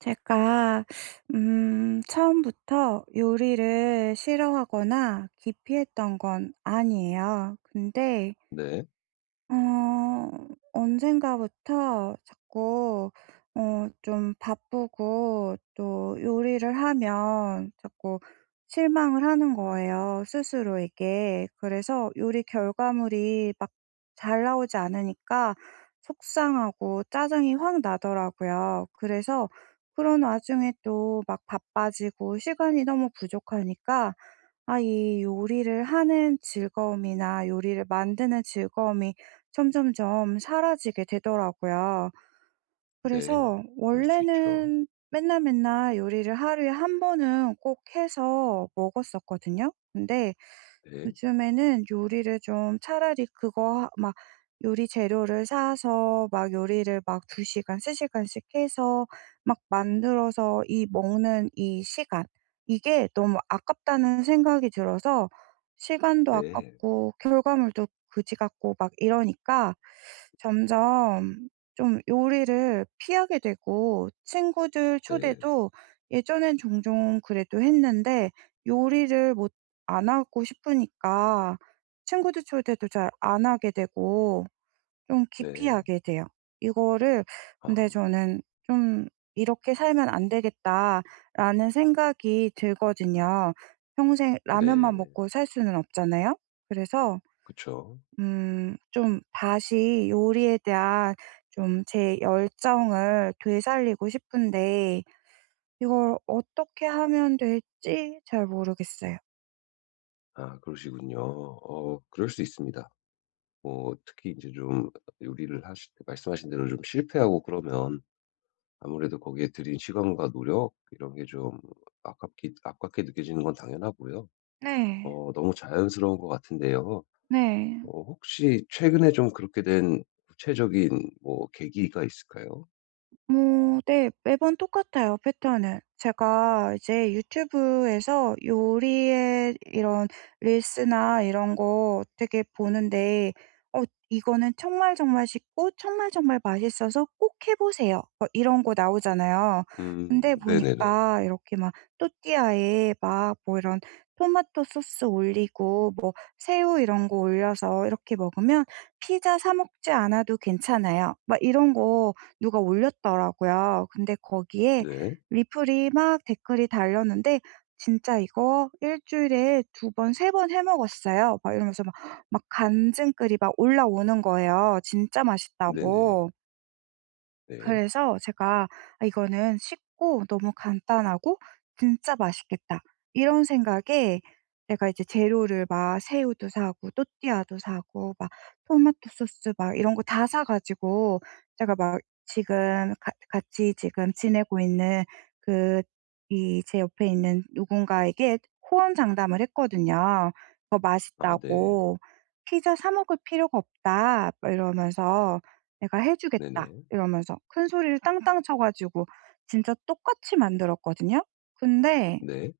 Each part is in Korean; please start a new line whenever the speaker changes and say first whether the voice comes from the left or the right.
right: 제가 처음부터 요리를 싫어하거나 기피했던 건 아니에요. 근데
left: 네.
right: 어, 언젠가부터 자꾸 좀 바쁘고 또 요리를 하면 자꾸 실망을 하는 거예요, 스스로에게. 그래서 요리 결과물이 막 잘 나오지 않으니까 속상하고 짜증이 확 나더라고요. 그래서 그런 와중에 또 막 바빠지고 시간이 너무 부족하니까 아, 이 요리를 하는 즐거움이나 요리를 만드는 즐거움이 점점점 사라지게 되더라고요.
left: 네.
right: 그래서
left: 그럴 수 있죠.
right: 원래는 맨날 맨날 요리를 하루에 한 번은 꼭 해서 먹었었거든요. 근데
left: 네.
right: 요즘에는 요리를 좀 차라리 그거 하 막 요리 재료를 사서 막 요리를 막 2 시간, 3 시간씩 해서 막 만들어서 이 먹는 이 시간, 이게 너무 아깝다는 생각이 들어서, 시간도
left: 네.
right: 아깝고 결과물도 그지 같고 막 이러니까 점점 좀 요리를 피하게 되고, 친구들
left: 네.
right: 초대도 예전엔 종종 그래도 했는데 요리를 못, 안 하고 싶으니까 친구들 초대도 잘 안 하게 되고 좀
left: 네.
right: 기피하게 돼요. 이거를,
left: 아.
right: 근데 저는 좀 '이렇게 살면 안 되겠다.'라는 생각이 들거든요. 평생 라면만
left: 네.
right: 먹고 살 수는 없잖아요. 그래서
left: 그쵸.
right: 좀 다시 요리에 대한 좀 제 열정을 되살리고 싶은데 이걸 어떻게 하면 될지 잘 모르겠어요.
left: 아 그러시군요. 그럴 수 있습니다. 뭐 특히 이제 좀 요리를 하실 때 말씀하신 대로 좀 실패하고 그러면 아무래도 거기에 들인 시간과 노력 이런 게 좀 아깝기 아깝게 느껴지는 건 당연하고요.
right: 네.
left: 너무 자연스러운 것 같은데요.
right: 네.
left: 혹시 최근에 좀 그렇게 된 구체적인 뭐 계기가 있을까요?
right: 뭐 네. 매번 똑같아요, 패턴은. 제가 이제 유튜브에서 요리의 이런 릴스나 이런 거 되게 보는데 "어 이거는 정말 정말 쉽고 정말 정말 맛있어서 꼭 해 보세요." 뭐 이런 거 나오잖아요.
left: 음.
right: 근데
left: 네네네.
right: 보니까 이렇게 막 또띠아에 막 뭐 이런 토마토 소스 올리고 뭐 새우 이런 거 올려서 이렇게 먹으면 피자 사 먹지 않아도 괜찮아요. 막 이런 거 누가 올렸더라고요. 근데 거기에
left: 네.
right: 리플이 막 댓글이 달렸는데 "진짜 이거 일 주일에 두 번 세 번 해 먹었어요." 막 이러면서 막 간증글이 막 올라오는 거예요, 진짜
left: 네네.
right: 맛있다고.
left: 네.
right: 그래서 제가 '아 이거는 쉽고 너무 간단하고 진짜 맛있겠다.' 이런 생각에 내가 이제 재료를 막 새우도 사고 또띠아도 사고 막 토마토 소스 막 이런 거 다 사 가지고, 제가 막 지금 같 같이 지금 지내고 있는 그 이 제 옆에 있는 누군가에게 호언장담을 했거든요. "이거
left: 아 네.
right: 맛있다고 피자 사 먹을 필요가 없다." 막 이러면서 "내가 해 주겠다."
left: 네네.
right: 이러면서 큰 소리를 땅땅 쳐 가지고 진짜 똑같이 만들었거든요. 근데
left: 네.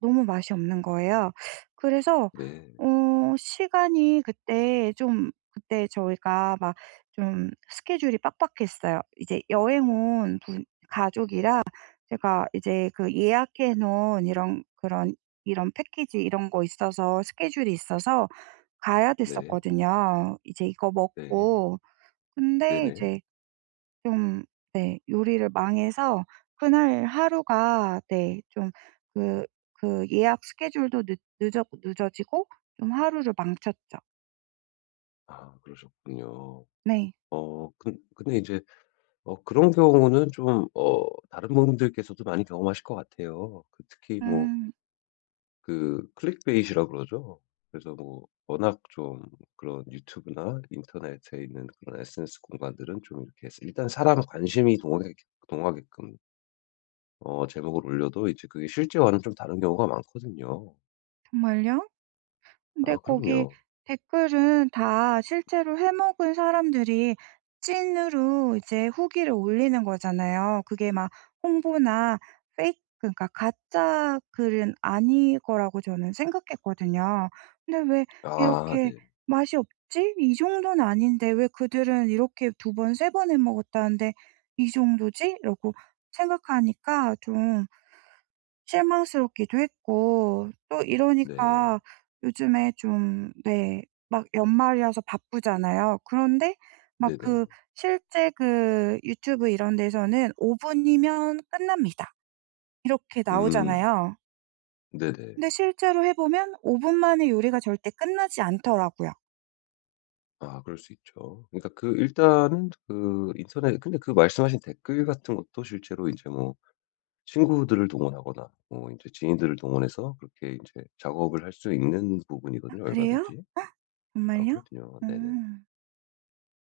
right: 너무 맛이 없는 거예요. 그래서
left: 네.
right: 시간이 그때 좀 그때 저희가 막 좀 스케줄이 빡빡했어요. 이제 여행 온 분 가족이라 제가 이제 그 예약해 놓은 이런 그런 이런 패키지 이런 거 있어서 스케줄이 있어서 가야
left: 네.
right: 됐었거든요, 이제 이거
left: 네.
right: 먹고. 근데
left: 네네.
right: 이제 좀 네 요리를 망해서 그날 하루가 네 좀 그 그 예약 스케줄도 늦 늦어 늦어지고 좀 하루를 망쳤죠.
left: 아 그러셨군요.
right: 네.
left: 어 근 근데 이제 그런 경우는 좀 다른 분들께서도 많이 경험하실 것 같아요. 그 특히 뭐
right: 음
left: 그 클릭베이트라 그러죠. 그래서 뭐 워낙 좀 그런 유튜브나 인터넷에 있는 그런 SNS 공간들은 좀 이렇게 해서 일단 사람 관심이 동하게끔 제목을 올려도 이제 그게 실제와는 좀 다른 경우가 많거든요.
right: 정말요? 근데
left: 아
right: 거기
left: 그럼요.
right: 댓글은 다 실제로 해먹은 사람들이 찐으로 이제 후기를 올리는 거잖아요. 그게 막 홍보나 페이크, 그러니까 가짜 글은 아닐 거라고 저는 생각했거든요. 근데 왜
left: 아
right: 이렇게
left: 네.
right: "맛이 없지? 이 정도는 아닌데 왜 그들은 이렇게 두 번 세 번 해먹었다는데 이 정도지?" 라고 생각하니까 좀 실망스럽기도 했고, 또
left: 네.
right: 이러니까 요즘에 좀 네 막 연말이라서 바쁘잖아요. 그런데 막 그
left: 네네.
right: 실제 그 유튜브 이런 데서는 5 분이면 끝납니다. 이렇게
left: 음.
right: 나오잖아요.
left: 네네.
right: 근데 실제로 해 보면 5 분 만에 요리가 절대 끝나지 않더라고요.
left: 아 그럴 수 있죠. 그러니까 그 일단은 그 인터넷 근데 그 말씀하신 댓글 같은 것도 실제로 이제 뭐 친구들을 동원하거나 뭐 이제 지인들을 동원해서 그렇게 이제 작업을 할 수 있는
right: 아
left: 부분이거든요
right: 그래요?
left: 얼마든지. 아
right: 정말요?
left: 그렇군요. 네네.
right: 음.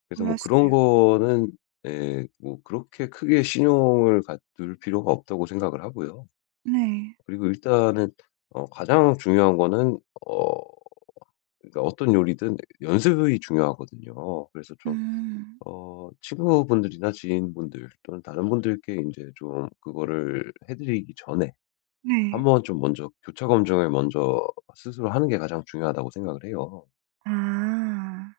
left: 그래서 뭐 그런
right: 몰랐어요.
left: 거는 예 뭐 그렇게 크게 신용을 갖둘 필요가 없다고 생각을 하고요.
right: 네.
left: 그리고 일단은 가장 중요한 거는 어 그러니까 어떤 요리든 연습이 중요하거든요. 그래서 좀
right: 음.
left: 친구분들이나 지인분들 또는 다른 분들께 이제 좀 그거를 해 드리기 전에 한
right: 네.
left: 번 좀 먼저 교차 검증을 먼저 스스로 하는 게 가장 중요하다고 생각을 해요.
right: 아.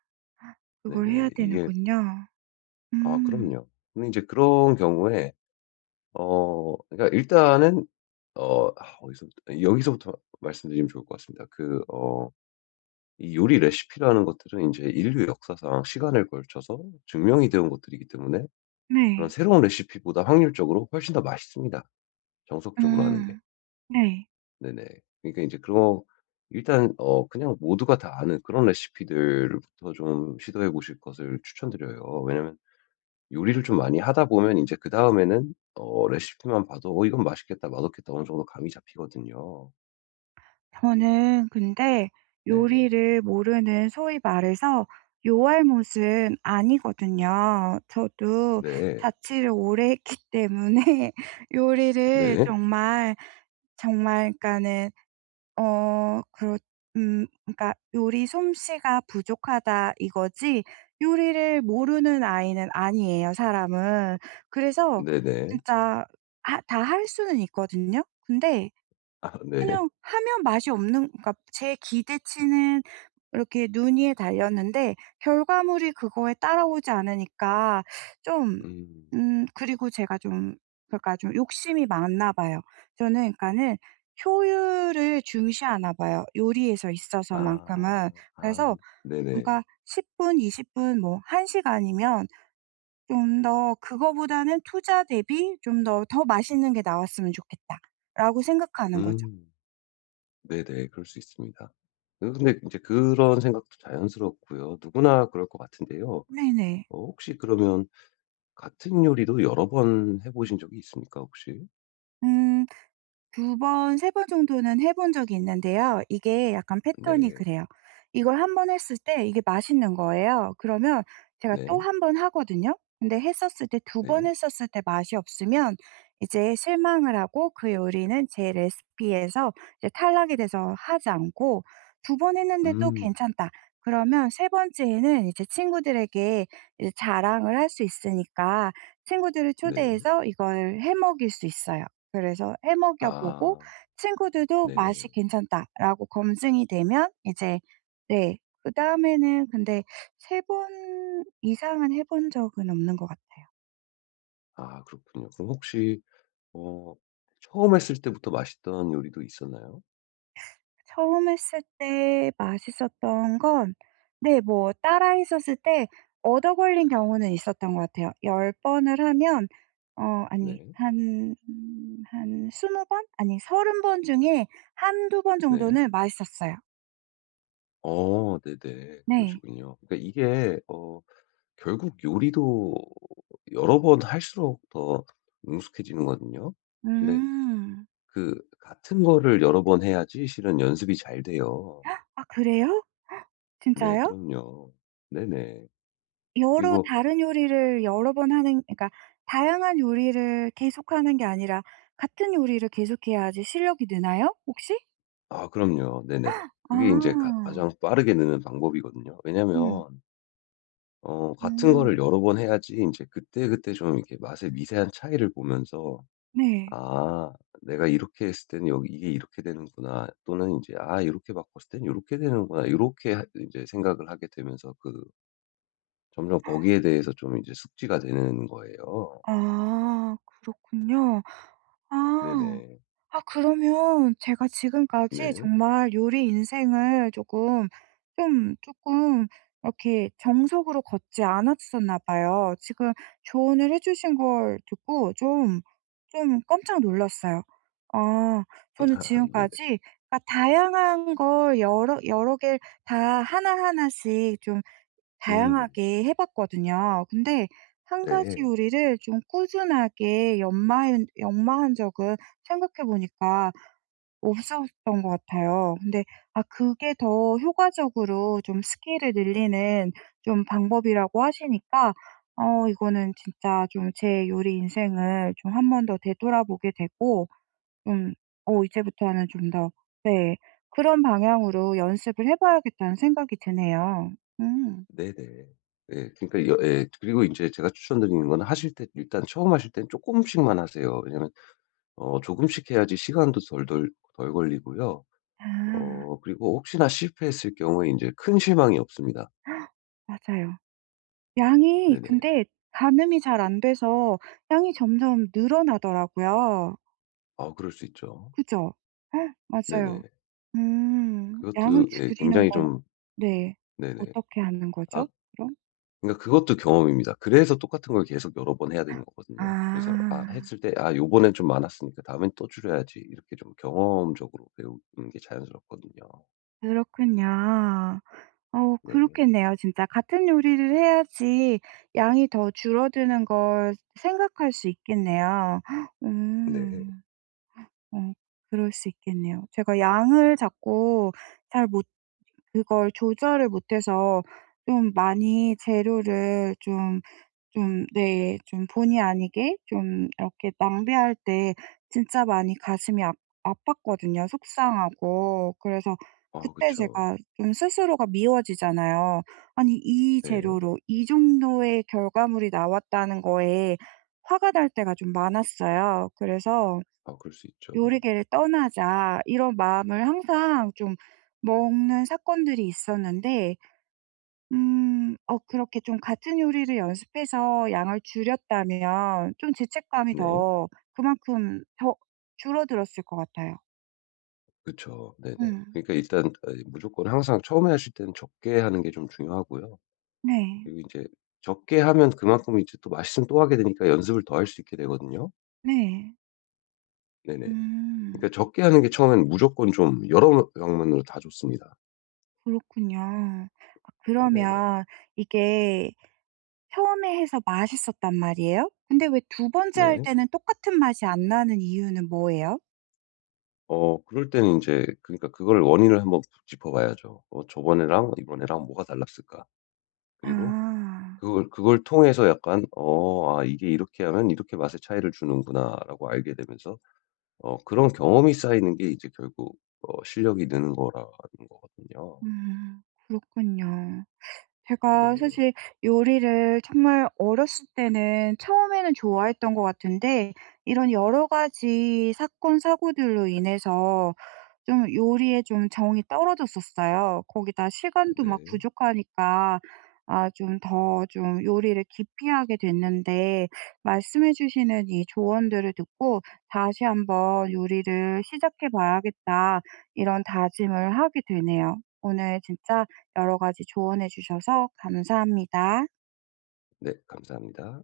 right: 그걸 해야
left: 네네. 이게
right: 되는군요.
left: 아
right: 음.
left: 그럼요. 근데 이제 그런 경우에 그러니까 일단은 어 아 어디서부터 여기서부터 말씀드리면 좋을 것 같습니다. 이 요리 레시피라는 것들은 이제 인류 역사상 시간을 걸쳐서 증명이 되어 온 것들이기 때문에 그런
right: 네.
left: 새로운 레시피보다 확률적으로 훨씬 더 맛있습니다, 정석적으로 하는 게.
right: 음. 네.
left: 네네. 그러니까 이제 그런 일단 그냥 모두가 다 아는 그런 레시피들부터 좀 시도해 보실 것을 추천드려요. 왜냐면 요리를 좀 많이 하다 보면 인제 그다음에는 레시피만 봐도 '어 이건 맛있겠다. 맛없겠다.' 어느 정도 감이 잡히거든요.
right: 저는 근데
left: 네.
right: 요리를 모르는, 소위 말해서 요알못은 아니거든요. 저도
left: 네.
right: 자취를 오래 했기 때문에 요리를
left: 네.
right: 정말 정말 그러니까는 어 그렇 그러니까 '요리 솜씨가 부족하다.' 이거지 요리를 모르는 아이는 아니에요, 사람은. 그래서
left: 네네.
right: 진짜 다 할 수는 있거든요. 근데
left: 아 네.
right: 그냥 하면 맛이 없는, 그러니까 제 기대치는 이렇게 눈위에 달렸는데 결과물이 그거에 따라오지 않으니까 좀,
left: 음.
right: 그리고 제가 좀, 그러니까 좀 욕심이 많나 봐요. 저는 그러니까는 효율을 중시하나 봐요, 요리에서
left: 아.
right: 있어서만큼은.
left: 아
right: 그래서
left: 네네.
right: 뭔가 10 분, 20 분 뭐 1 시간이면 좀 더, 그거보다는 '투자 대비 좀 더, 더 맛있는 게 나왔으면 좋겠다.'라고 생각하는 거죠.
left: 음. 네네. 그럴 수 있습니다. 그 근데 이제 그런 생각도 자연스럽고요. 누구나 그럴 것 같은데요.
right: 네네.
left: 혹시 그러면 같은 요리도 여러 번 해 보신 적이 있습니까 혹시?
right: 음 두 번, 세 번 정도는 해본 적이 있는데요. 이게 약간 패턴이
left: 네.
right: 그래요. 이걸 한 번 했을 때 이게 맛있는 거예요. 그러면 제가 또
left: 네.
right: 한 번 하거든요. 근데 했었을 때, 두 번
left: 네.
right: 했었을 때 맛이 없으면 이제 실망을 하고 그 요리는 제 레시피에서 이제 탈락이 돼서 하지 않고, 두 번 했는데 또
left: 음.
right: 괜찮다. 그러면 세 번째에는 이제 친구들에게 이제 자랑을 할 수 있으니까 친구들을
left: 네.
right: 초대해서 이걸 해 먹일 수 있어요. 그래서 해 먹여 보고
left: 아.
right: 친구들도
left: 네.
right: "맛이 괜찮다."라고 검증이 되면 이제 네 그다음에는, 근데 세 번 이상은 해본 적은 없는 것 같아요.
left: 아 그렇군요. 그럼 혹시 어 처음 했을 때부터 맛있던 요리도 있었나요?
right: 처음 했을 때 맛있었던 건 네 뭐 따라 했었을 때 얻어 걸린 경우는 있었던 것 같아요. 열 번을 하면 어 아니
left: 네.
right: 한 한 20번? 아니 30번 중에 한두 번
left: 네.
right: 정도는 맛있었어요.
left: 어 네네.
right: 네.
left: 그러시군요. 그러니까 이게 결국 요리도 여러 번 할수록 더 능숙해지는거든요. 근데
right: 음.
left: 그 같은 거를 여러 번 해야지 실은 연습이 잘 돼요.
right: 아 그래요?
left: 네
right: 진짜요?
left: 그럼요. 네네.
right: 여러
left: 그리고
right: 다른 요리를 여러 번 하는, 그러니까 다양한 요리를 계속하는 게 아니라 같은 요리를 계속해야지 실력이 느나요? 혹시?
left: 아 그럼요. 네네. 그게 인제 가
right: 아.
left: 가장 빠르게 느는 방법이거든요. 왜냐면
right: 어머.
left: 같은 거를
right: 음.
left: 여러 번 해야지 인제 그때그때 좀 이렇게 맛의 미세한 차이를 보면서
right: 네.
left: 아, 내가 이렇게 했을 때는 여기 이게 이렇게 되는구나. 또는 이제 '아 이렇게 바꿨을 땐이렇게 되는구나.' 이렇게하제 생각을 하게 되면서 그 점점 거기에 대해서 좀 이제 숙지가 되는 거예요.
right: 아 그렇군요. 아.
left: 네네.
right: 아 그러면 제가 지금까지
left: 네.
right: 정말 요리 인생을 조금, 좀 조금 이렇게 정석으로 걷지 않았었나 봐요. 지금 조언을 해 주신 걸 듣고 좀, 좀 깜짝 놀랐어요. 아 저는
left: 아, 네네.
right: 지금까지 그러니까 다양한 걸 여러 개 다 하나하나씩 좀
left: 음.
right: 다양하게 해 봤거든요. 근데 한 가지
left: 네.
right: 요리를 좀 꾸준하게 연마한 적은 생각해 보니까 없었던 것 같아요. 근데 아 그게 더 효과적으로 좀 스킬을 늘리는 좀 방법이라고 하시니까 이거는 진짜 좀 제 요리 인생을 좀 한 번 더 되돌아보게 되고 좀 '어 이제부터는 좀 더' 네 그런 방향으로 연습을 해 봐야겠다는 생각이 드네요. 음.
left: 네네. 네 그러니까 여 예. 그리고 이제 제가 추천드리는 건 하실 때 일단 처음 하실 땐 조금씩만 하세요. 왜냐면 조금씩 해야지 시간도 덜덜 덜 걸리고요.
right: 아.
left: 그리고 혹시나 실패했을 경우에 이제 큰 실망이 없습니다.
right: 맞아요. 양이,
left: 네네.
right: 근데 가늠이 잘 안 돼서 양이 점점 늘어나더라고요.
left: 아 그럴 수 있죠.
right: 그죠? 헉, 맞아요.
left: 네네.
right: 음. 양을
left: 그것도 예
right: 줄이는
left: 굉장히
right: 건
left: 좀
right: 네.
left: 네네.
right: 어떻게 하는
left: 아
right: 거죠 그럼?
left: 그러니까 그것도 경험입니다. 그래서 똑같은 걸 계속 여러 번 해야 되는 거거든요. 그래서 아
right: 아
left: 했을 때 '아 요번엔 좀 많았으니까 다음엔 또 줄여야지.' 이렇게 좀 경험적으로 배우는 게 자연스럽거든요.
right: 그렇군요. 어
left: 네.
right: 그렇겠네요, 진짜. 같은 요리를 해야지 양이 더 줄어드는 걸 생각할 수 있겠네요. 헉,
left: 네.
right: 어 그럴 수 있겠네요. 제가 양을 자꾸 잘 못, 그걸 조절을 못해서 좀 많이 재료를 좀, 좀 네 좀 본의 아니게 좀 이렇게 낭비할 때 진짜 많이 가슴이 아팠거든요, 속상하고. 그래서
left: 아
right: 그때
left: 그쵸.
right: 제가 좀 스스로가 미워지잖아요. '아니 이
left: 네.
right: 재료로 이 정도의 결과물이 나왔다는 거에 화가 날 때가 좀 많았어요. 그래서
left: 아 그럴 수 있죠.
right: '요리계를 떠나자.' 이런 마음을 항상 좀 먹는 사건들이 있었는데 음 어 그렇게 좀 같은 요리를 연습해서 양을 줄였다면 좀 죄책감이
left: 네.
right: 더 그만큼 더 줄어들었을 것 같아요.
left: 그쵸. 네네.
right: 음.
left: 그러니까 일단 어, 무조건 항상 처음에 하실 때는 적게 하는 게 좀 중요하고요.
right: 네.
left: 그리고 제 적게 하면 그만큼 이제 또 맛있으면 또 하게 되니까 연습을 더 할 수 있게 되거든요.
right: 네.
left: 네네.
right: 음.
left: 그러니까 적게 하는 게 처음에는 무조건 좀 여러 방면으로 다 좋습니다.
right: 그렇군요. 아
left: 네네.
right: 그러면 이게 처음에 해서 맛있었단 말이에요? 근데 왜 두 번째 할
left: 네.
right: 때는 똑같은 맛이 안 나는 이유는 뭐예요?
left: 그럴 때는 이제 그러니까 그걸 원인을 한번 짚어 봐야죠. '어 저번에랑 이번에랑 뭐가 달랐을까?' 그리고
right: 아.
left: 그걸 통해서 약간 '어 아 이게 이렇게 하면 이렇게 맛의 차이를 주는구나.'라고 알게 되면서 그런 경험이 쌓이는 게 이제 결국 실력이 느는 거라는 거거든요.
right: 음. 그렇군요. 제가
left: 네.
right: 사실 요리를 정말 어렸을 때는 처음에는 좋아했던 것 같은데 이런 여러 가지 사건, 사고들로 인해서 좀 요리에 좀 정이 떨어졌었어요. 거기다 시간도 막
left: 네.
right: 부족하니까 아 좀 더 좀 요리를 기피 하게 됐는데 말씀해 주시는 이 조언들을 듣고 '다시 한번 요리를 시작해 봐야겠다.' 이런 다짐을 하게 되네요. 오늘 진짜 여러 가지 조언해 주셔서 감사합니다.
left: 네, 감사합니다.